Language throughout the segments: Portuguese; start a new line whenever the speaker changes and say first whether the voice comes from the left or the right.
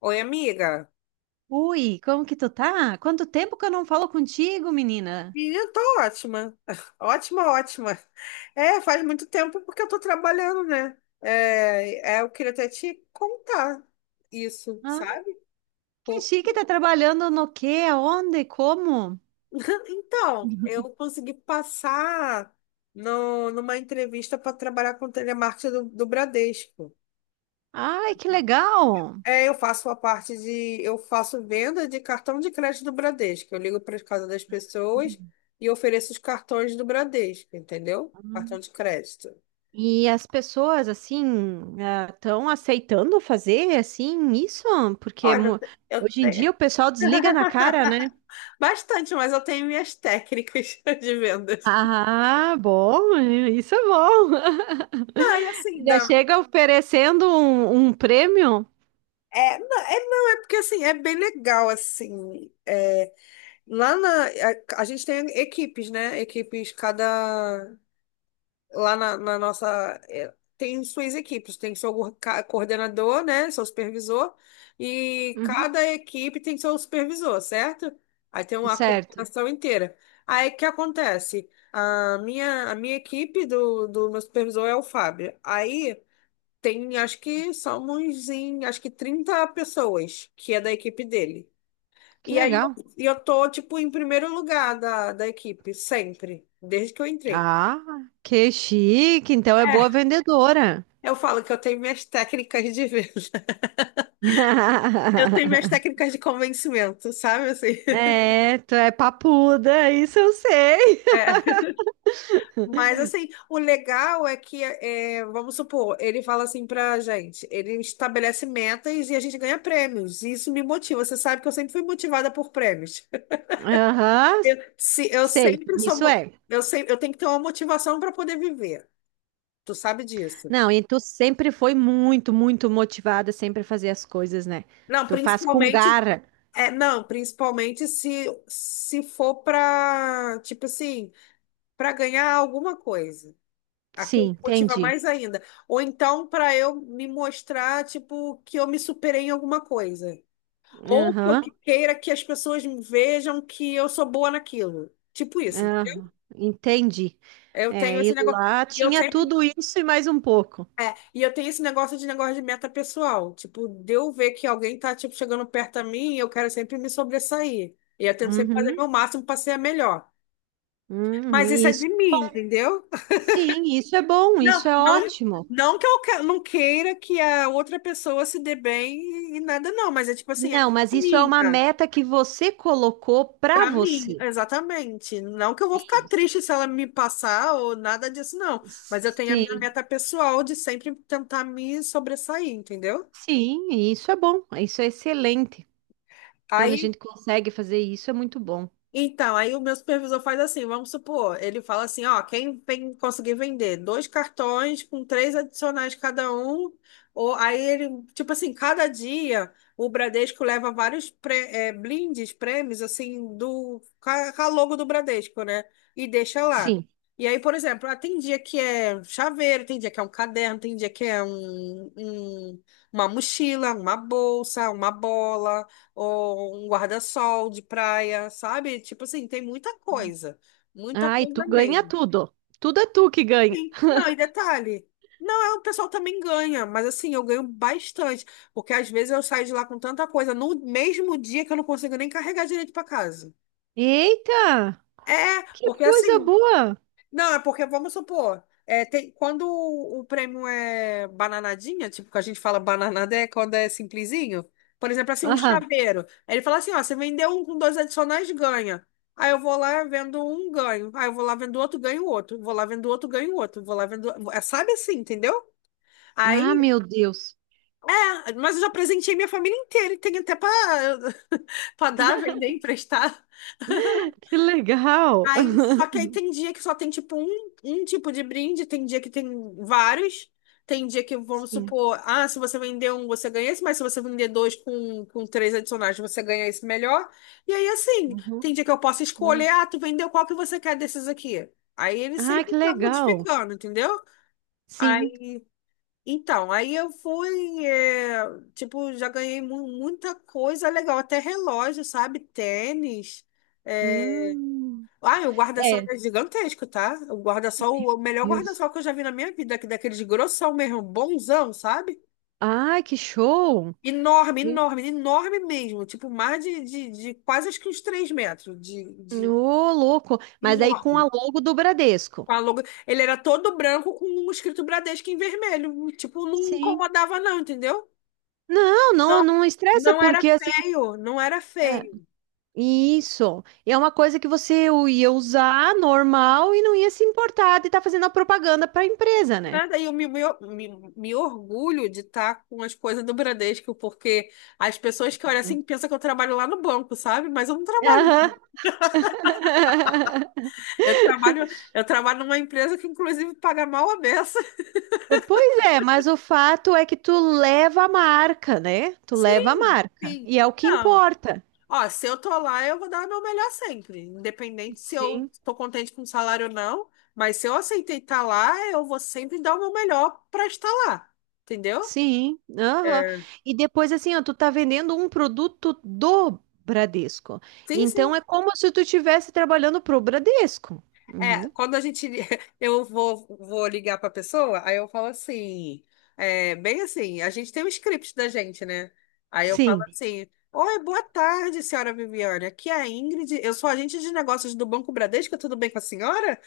left: Oi, amiga.
right: Ui, como que tu tá? Quanto tempo que eu não falo contigo, menina?
left: Menina, tô ótima. Ótima, ótima. Faz muito tempo porque eu tô trabalhando, né? Eu queria até te contar isso,
right: Ah,
left: sabe?
right: que
left: Por-
right: chique, tá trabalhando no quê? Aonde? Como?
left: Então, eu consegui passar no, numa entrevista para trabalhar com telemarketing do Bradesco.
right: Ai, que legal!
left: É, eu faço a parte de, eu faço venda de cartão de crédito do Bradesco. Eu ligo para as casas das pessoas e ofereço os cartões do Bradesco, entendeu? Cartão
right: Uhum.
left: de crédito.
right: E as pessoas, assim, estão aceitando fazer, assim, isso? Porque
left: Olha,
right: mu-
left: eu
right: Hoje em
left: tenho.
right: dia o pessoal desliga na cara, né?
left: Bastante, mas eu tenho minhas técnicas de vendas.
right: Ah, bom, isso é bom.
left: Não, e assim,
right: Já
left: dá.
right: chega oferecendo um prêmio?
left: É, não, é, não, é porque assim, é bem legal, assim. É, lá na. A gente tem equipes, né? Equipes, cada. Lá na, na nossa. É, Tem suas equipes, tem seu coordenador, né? Seu supervisor, e
right: Uhum.
left: cada equipe tem seu supervisor, certo? Aí tem uma
right: Certo,
left: coordenação inteira. Aí o que acontece? A minha equipe do meu supervisor é o Fábio. Aí tem, acho que somos em, acho que 30 pessoas que é da equipe dele.
right: que
left: E aí eu,
right: legal.
left: e eu tô, tipo, em primeiro lugar da equipe, sempre, desde que eu entrei.
right: Ah, que chique. Então é boa
left: É.
right: vendedora.
left: Eu falo que eu tenho minhas técnicas de venda. Eu tenho minhas técnicas de convencimento, sabe? Assim,
right: É, tu é papuda, isso eu sei.
left: é. Mas, assim, o legal é que, é, vamos supor, ele fala assim pra gente, ele estabelece metas e a gente ganha prêmios. E isso me motiva. Você sabe que eu sempre fui motivada por prêmios.
right: Aham,
left: Eu, se, eu
right: sei,
left: sempre sou.
right: isso
left: Mo-
right: é.
left: Eu, sempre, eu tenho que ter uma motivação para poder viver. Tu sabe disso.
right: Não, e tu sempre foi muito motivada sempre a fazer as coisas, né?
left: Não,
right: Tu faz com
left: principalmente.
right: garra.
left: É, não, principalmente se, se for pra, tipo assim, para ganhar alguma coisa. Aquilo
right: Sim,
left: me motiva
right: entendi.
left: mais ainda. Ou então para eu me mostrar, tipo, que eu me superei em alguma coisa. Ou que
right: Aham,
left: queira que as pessoas me vejam que eu sou boa naquilo. Tipo isso.
right: aham, entendi.
left: Eu tenho
right: É,
left: esse
right: e
left: negócio.
right: lá
left: E eu
right: tinha
left: sempre.
right: tudo isso e mais um pouco.
left: É, e eu tenho esse negócio de meta pessoal. Tipo, de eu ver que alguém tá, tipo, chegando perto a mim, eu quero sempre me sobressair. E eu tento sempre fazer
right: Uhum,
left: meu máximo para ser a melhor. Mas
right: uhum,
left: isso é
right: isso.
left: de mim, entendeu?
right: Sim, isso é bom,
left: Não,
right: isso é
left: não,
right: ótimo.
left: não que não queira que a outra pessoa se dê bem e nada, não, mas é tipo assim, é
right: Não, mas isso é uma
left: minha,
right: meta que você colocou para
left: pra mim,
right: você.
left: exatamente. Não que eu vou ficar triste se ela me passar ou nada disso, não. Mas eu tenho a minha
right: Sim,
left: meta pessoal de sempre tentar me sobressair, entendeu?
right: sim, e isso é bom, isso é excelente. Quando a
left: Aí
right: gente consegue fazer isso, é muito bom.
left: Então, aí o meu supervisor faz assim, vamos supor, ele fala assim, ó, quem conseguir vender dois cartões com três adicionais cada um, ou aí ele, tipo assim, cada dia o Bradesco leva vários blindes, prêmios, assim, do, com a logo do Bradesco, né? E deixa lá.
right: Sim.
left: E aí, por exemplo, ah, tem dia que é chaveiro, tem dia que é um caderno, tem dia que é uma mochila, uma bolsa, uma bola ou um guarda-sol de praia, sabe? Tipo assim, tem muita
right: Ah, e
left: coisa
right: tu ganha
left: mesmo.
right: tudo. Tudo é tu que ganha.
left: Sim. Não, e detalhe, não, é, o pessoal também ganha, mas assim, eu ganho bastante, porque às vezes eu saio de lá com tanta coisa no mesmo dia que eu não consigo nem carregar direito para casa.
right: Eita,
left: É,
right: que
left: porque
right: coisa
left: assim,
right: boa.
left: Não, é porque, vamos supor, é, tem, quando o prêmio é bananadinha, tipo, que a gente fala bananada é quando é simplesinho. Por exemplo, assim, um
right: Aham.
left: chaveiro. Aí ele fala assim, ó, você vendeu um com dois adicionais, ganha. Aí eu vou lá, vendo um, ganho. Aí eu vou lá, vendo outro, ganho outro. Vou lá, vendo outro, ganho outro. Vou lá, vendo... É, sabe assim, entendeu?
right: Ah,
left: Aí,
right: meu Deus,
left: mas eu já presenteei minha família inteira. E tenho até pra, pra dar, vender, emprestar.
right: que legal.
left: Aí, só que aí tem dia que só tem tipo um tipo de brinde, tem dia que tem vários. Tem dia que, vamos
right: Sim.
left: supor, ah, se você vender um, você ganha esse, mas se você vender dois com três adicionais, você ganha esse melhor. E aí, assim,
right: Uhum,
left: tem dia que eu posso escolher,
right: uhum.
left: ah, tu vendeu qual que você quer desses aqui. Aí ele
right: Ah,
left: sempre
right: que
left: tá
right: legal.
left: modificando, entendeu?
right: Sim.
left: Aí, então, aí eu fui, é, tipo, já ganhei muita coisa legal, até relógio, sabe? Tênis. é,
right: Hum.
left: o guarda-sol
right: É,
left: é gigantesco, tá? O guarda-sol, o melhor
right: Deus.
left: guarda-sol que eu já vi na minha vida, que daqueles grossão mesmo, bonzão, sabe?
right: Ah, que show.
left: Enorme, enorme, enorme mesmo. Tipo, mais de quase acho que uns 3 metros. De
right: Ô, louco. Mas aí com a
left: enorme.
right: logo do Bradesco.
left: Com a logo- Ele era todo branco com um escrito Bradesco em vermelho. Tipo, não
right: Sim.
left: incomodava, não, entendeu?
right: Não, não,
left: Não,
right: não estressa,
left: não era
right: porque assim.
left: feio, não era
right: É,
left: feio.
right: isso. É uma coisa que você ia usar normal e não ia se importar de estar fazendo a propaganda para a empresa, né?
left: Nada, e eu me, me, me- me orgulho de estar com as coisas do Bradesco, porque as pessoas que olham assim pensam que eu trabalho lá no banco, sabe? Mas eu não
right: Aham.
left: trabalho. Eu trabalho, eu trabalho numa empresa que, inclusive, paga mal a beça.
right: Pois é, mas o fato é que tu leva a marca, né? Tu leva a
left: Sim,
right: marca.
left: sim.
right: E é o que
left: Não.
right: importa.
left: Ó, se eu tô lá, eu vou dar o meu melhor sempre, independente se eu
right: Sim.
left: tô contente com o salário ou não. Mas se eu aceitei estar lá, eu vou sempre dar o meu melhor para estar lá, entendeu?
right: Sim, aham.
left: É.
right: E depois assim, ó, tu tá vendendo um produto do Bradesco.
left: Sim,
right: Então
left: sim.
right: é como se tu estivesse trabalhando pro Bradesco. Uhum.
left: É, quando a gente. Vou ligar pra pessoa, aí eu falo assim. É, bem assim, a gente tem um script da gente, né? Aí eu falo
right: Sim.
left: assim: Oi, boa tarde, senhora Viviane. Aqui é a Ingrid, eu sou agente de negócios do Banco Bradesco, tudo bem com a senhora?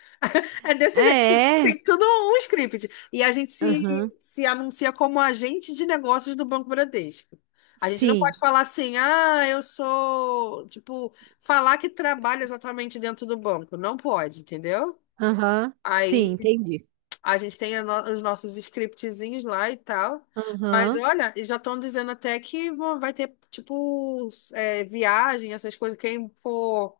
left: É desse jeito.
right: É.
left: Tem tudo um script. E a gente se,
right: Aham.
left: se anuncia como agente de negócios do Banco Bradesco. A gente não
right: Sim.
left: pode falar assim, ah, eu sou. Tipo, falar que trabalha exatamente dentro do banco. Não pode, entendeu?
right: Aham. Sim,
left: Aí
right: entendi.
left: a gente tem a os nossos scriptzinhos lá e tal. Mas
right: Aham.
left: olha, e já estão dizendo até que vai ter, tipo, é, viagem, essas coisas. Quem for.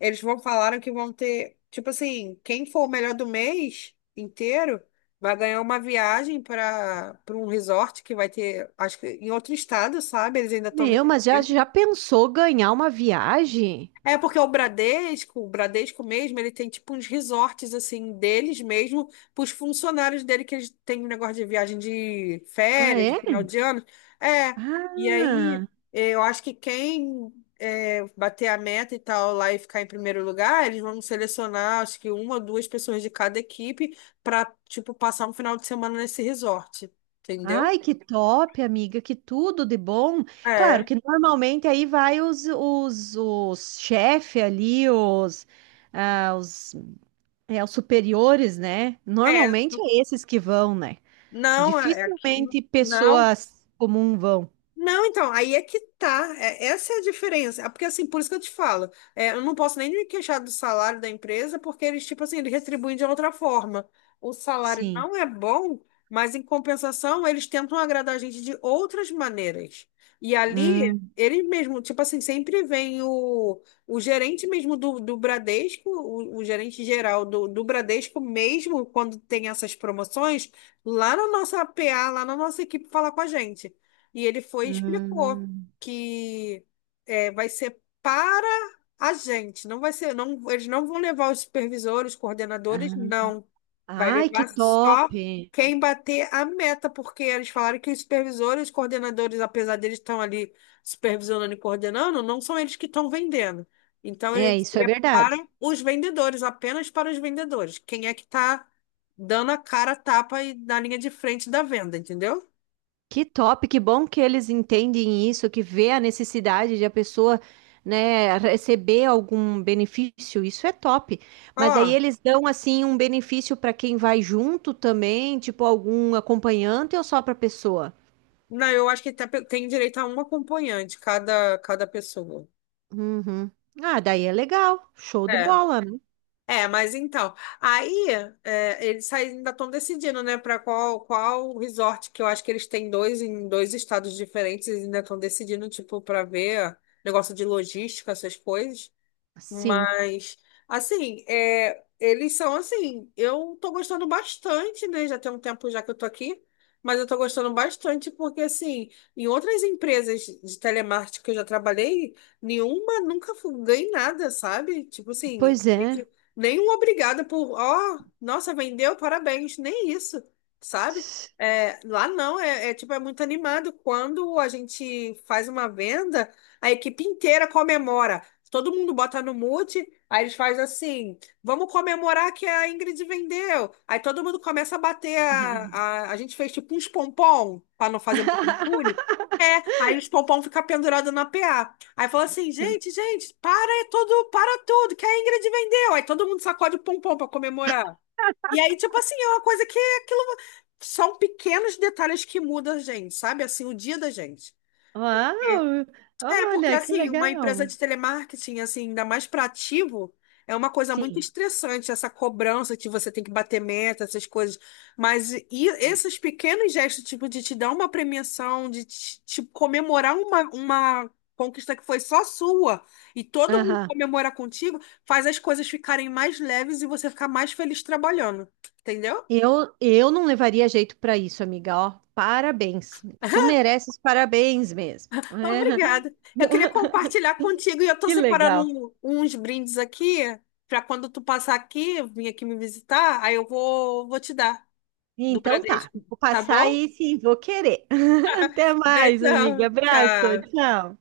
left: Eles vão falaram que vão ter. Tipo assim, quem for o melhor do mês inteiro vai ganhar uma viagem para para um resort que vai ter, acho que em outro estado, sabe? Eles ainda estão
right: Meu, mas já
left: decidindo.
right: já pensou ganhar uma viagem?
left: É porque o Bradesco mesmo, ele tem tipo uns resorts assim deles mesmo, para os funcionários dele que eles têm um negócio de viagem de
right: Ah,
left: férias, de
right: é?
left: final de ano. É, e aí
right: Ah.
left: eu acho que quem bater a meta e tal lá e ficar em primeiro lugar, eles vão selecionar acho que uma ou duas pessoas de cada equipe para tipo passar um final de semana nesse resort, entendeu?
right: Ai, que top, amiga, que tudo de bom. Claro
left: É,
right: que normalmente aí vai os chefe ali, ah, os, os superiores, né?
left: é,
right: Normalmente é esses que vão, né?
left: não, é aqui,
right: Dificilmente
left: não.
right: pessoas comuns vão.
left: Não, então, aí é que tá. Essa é a diferença. Ah, porque, assim, por isso que eu te falo, é, eu não posso nem me queixar do salário da empresa, porque eles, tipo assim, eles retribuem de outra forma. O salário
right: Sim.
left: não é bom, mas, em compensação, eles tentam agradar a gente de outras maneiras. E ali,
right: Hum,
left: eles mesmo, tipo assim, sempre vem o gerente mesmo do Bradesco, o gerente geral do Bradesco, mesmo quando tem essas promoções, lá na nossa PA, lá na nossa equipe, falar com a gente. E ele foi e explicou
right: hum.
left: que é, vai ser para a gente, não vai ser, não, eles não vão levar os supervisores, coordenadores,
right: Ah,
left: não. Vai
right: ai, que
left: levar
right: top.
left: só quem bater a meta, porque eles falaram que os supervisores, os coordenadores, apesar deles estão ali supervisionando e coordenando, não são eles que estão vendendo. Então,
right: É,
left: ele
right: isso é
left: seria para
right: verdade.
left: os vendedores, apenas para os vendedores. Quem é que está dando a cara, a tapa e na linha de frente da venda, entendeu?
right: Que top, que bom que eles entendem isso, que vê a necessidade de a pessoa, né, receber algum benefício. Isso é top. Mas daí
left: Ó,
right: eles dão assim um benefício para quem vai junto também, tipo algum acompanhante ou só para pessoa?
left: não, eu acho que tem direito a um acompanhante, cada, cada pessoa.
right: Uhum. Ah, daí é legal. Show de
left: É.
right: bola, né?
left: É, mas então, aí eles aí ainda estão decidindo, né, para qual resort que eu acho que eles têm dois em dois estados diferentes, eles ainda estão decidindo, tipo, para ver negócio de logística, essas coisas.
right: Sim.
left: Mas, assim, é, eles são assim, eu tô gostando bastante, né? Já tem um tempo já que eu tô aqui, mas eu tô gostando bastante porque, assim, em outras empresas de telemarketing que eu já trabalhei, nenhuma nunca ganhei nada, sabe? Tipo assim,
right: Pois é.
left: nenhum obrigada por, ó, nossa, vendeu, parabéns, nem isso, sabe? É, lá não, é, é tipo, é muito animado. Quando a gente faz uma venda, a equipe inteira comemora. Todo mundo bota no mute, aí eles fazem assim: vamos comemorar que a Ingrid vendeu. Aí todo mundo começa a bater. A gente fez tipo uns pompom, para não fazer muito barulho. É, aí os pompom ficam pendurados na PA. Aí fala assim: gente, gente, para é tudo, para tudo, que a Ingrid vendeu. Aí todo mundo sacode o pompom para comemorar. E aí, tipo assim, é uma coisa que aquilo. São pequenos detalhes que mudam a gente, sabe? Assim, o dia da gente.
right: Uau!
left: É, porque
right: Olha, que
left: assim, uma empresa
right: legal.
left: de telemarketing, assim, ainda mais para ativo, é uma coisa muito
right: Sim.
left: estressante, essa cobrança que você tem que bater meta, essas coisas. Mas e esses pequenos gestos, tipo, de te dar uma premiação, de te, te comemorar uma conquista que foi só sua, e todo mundo
right: Aham.
left: comemora contigo, faz as coisas ficarem mais leves e você ficar mais feliz trabalhando. Entendeu?
right: Eu não levaria jeito para isso, amiga. Ó, parabéns. Tu mereces parabéns mesmo.
left: Obrigada. Eu queria compartilhar contigo e eu estou
right: Que
left: separando
right: legal.
left: uns brindes aqui para quando tu passar aqui, vir aqui me visitar, aí eu vou te dar do
right: Então tá,
left: Bradesco,
right: vou
left: tá
right: passar
left: bom?
right: aí sim, vou querer. Até mais, amiga.
left: Beijão,
right: Abraço,
left: tchau.
right: tchau.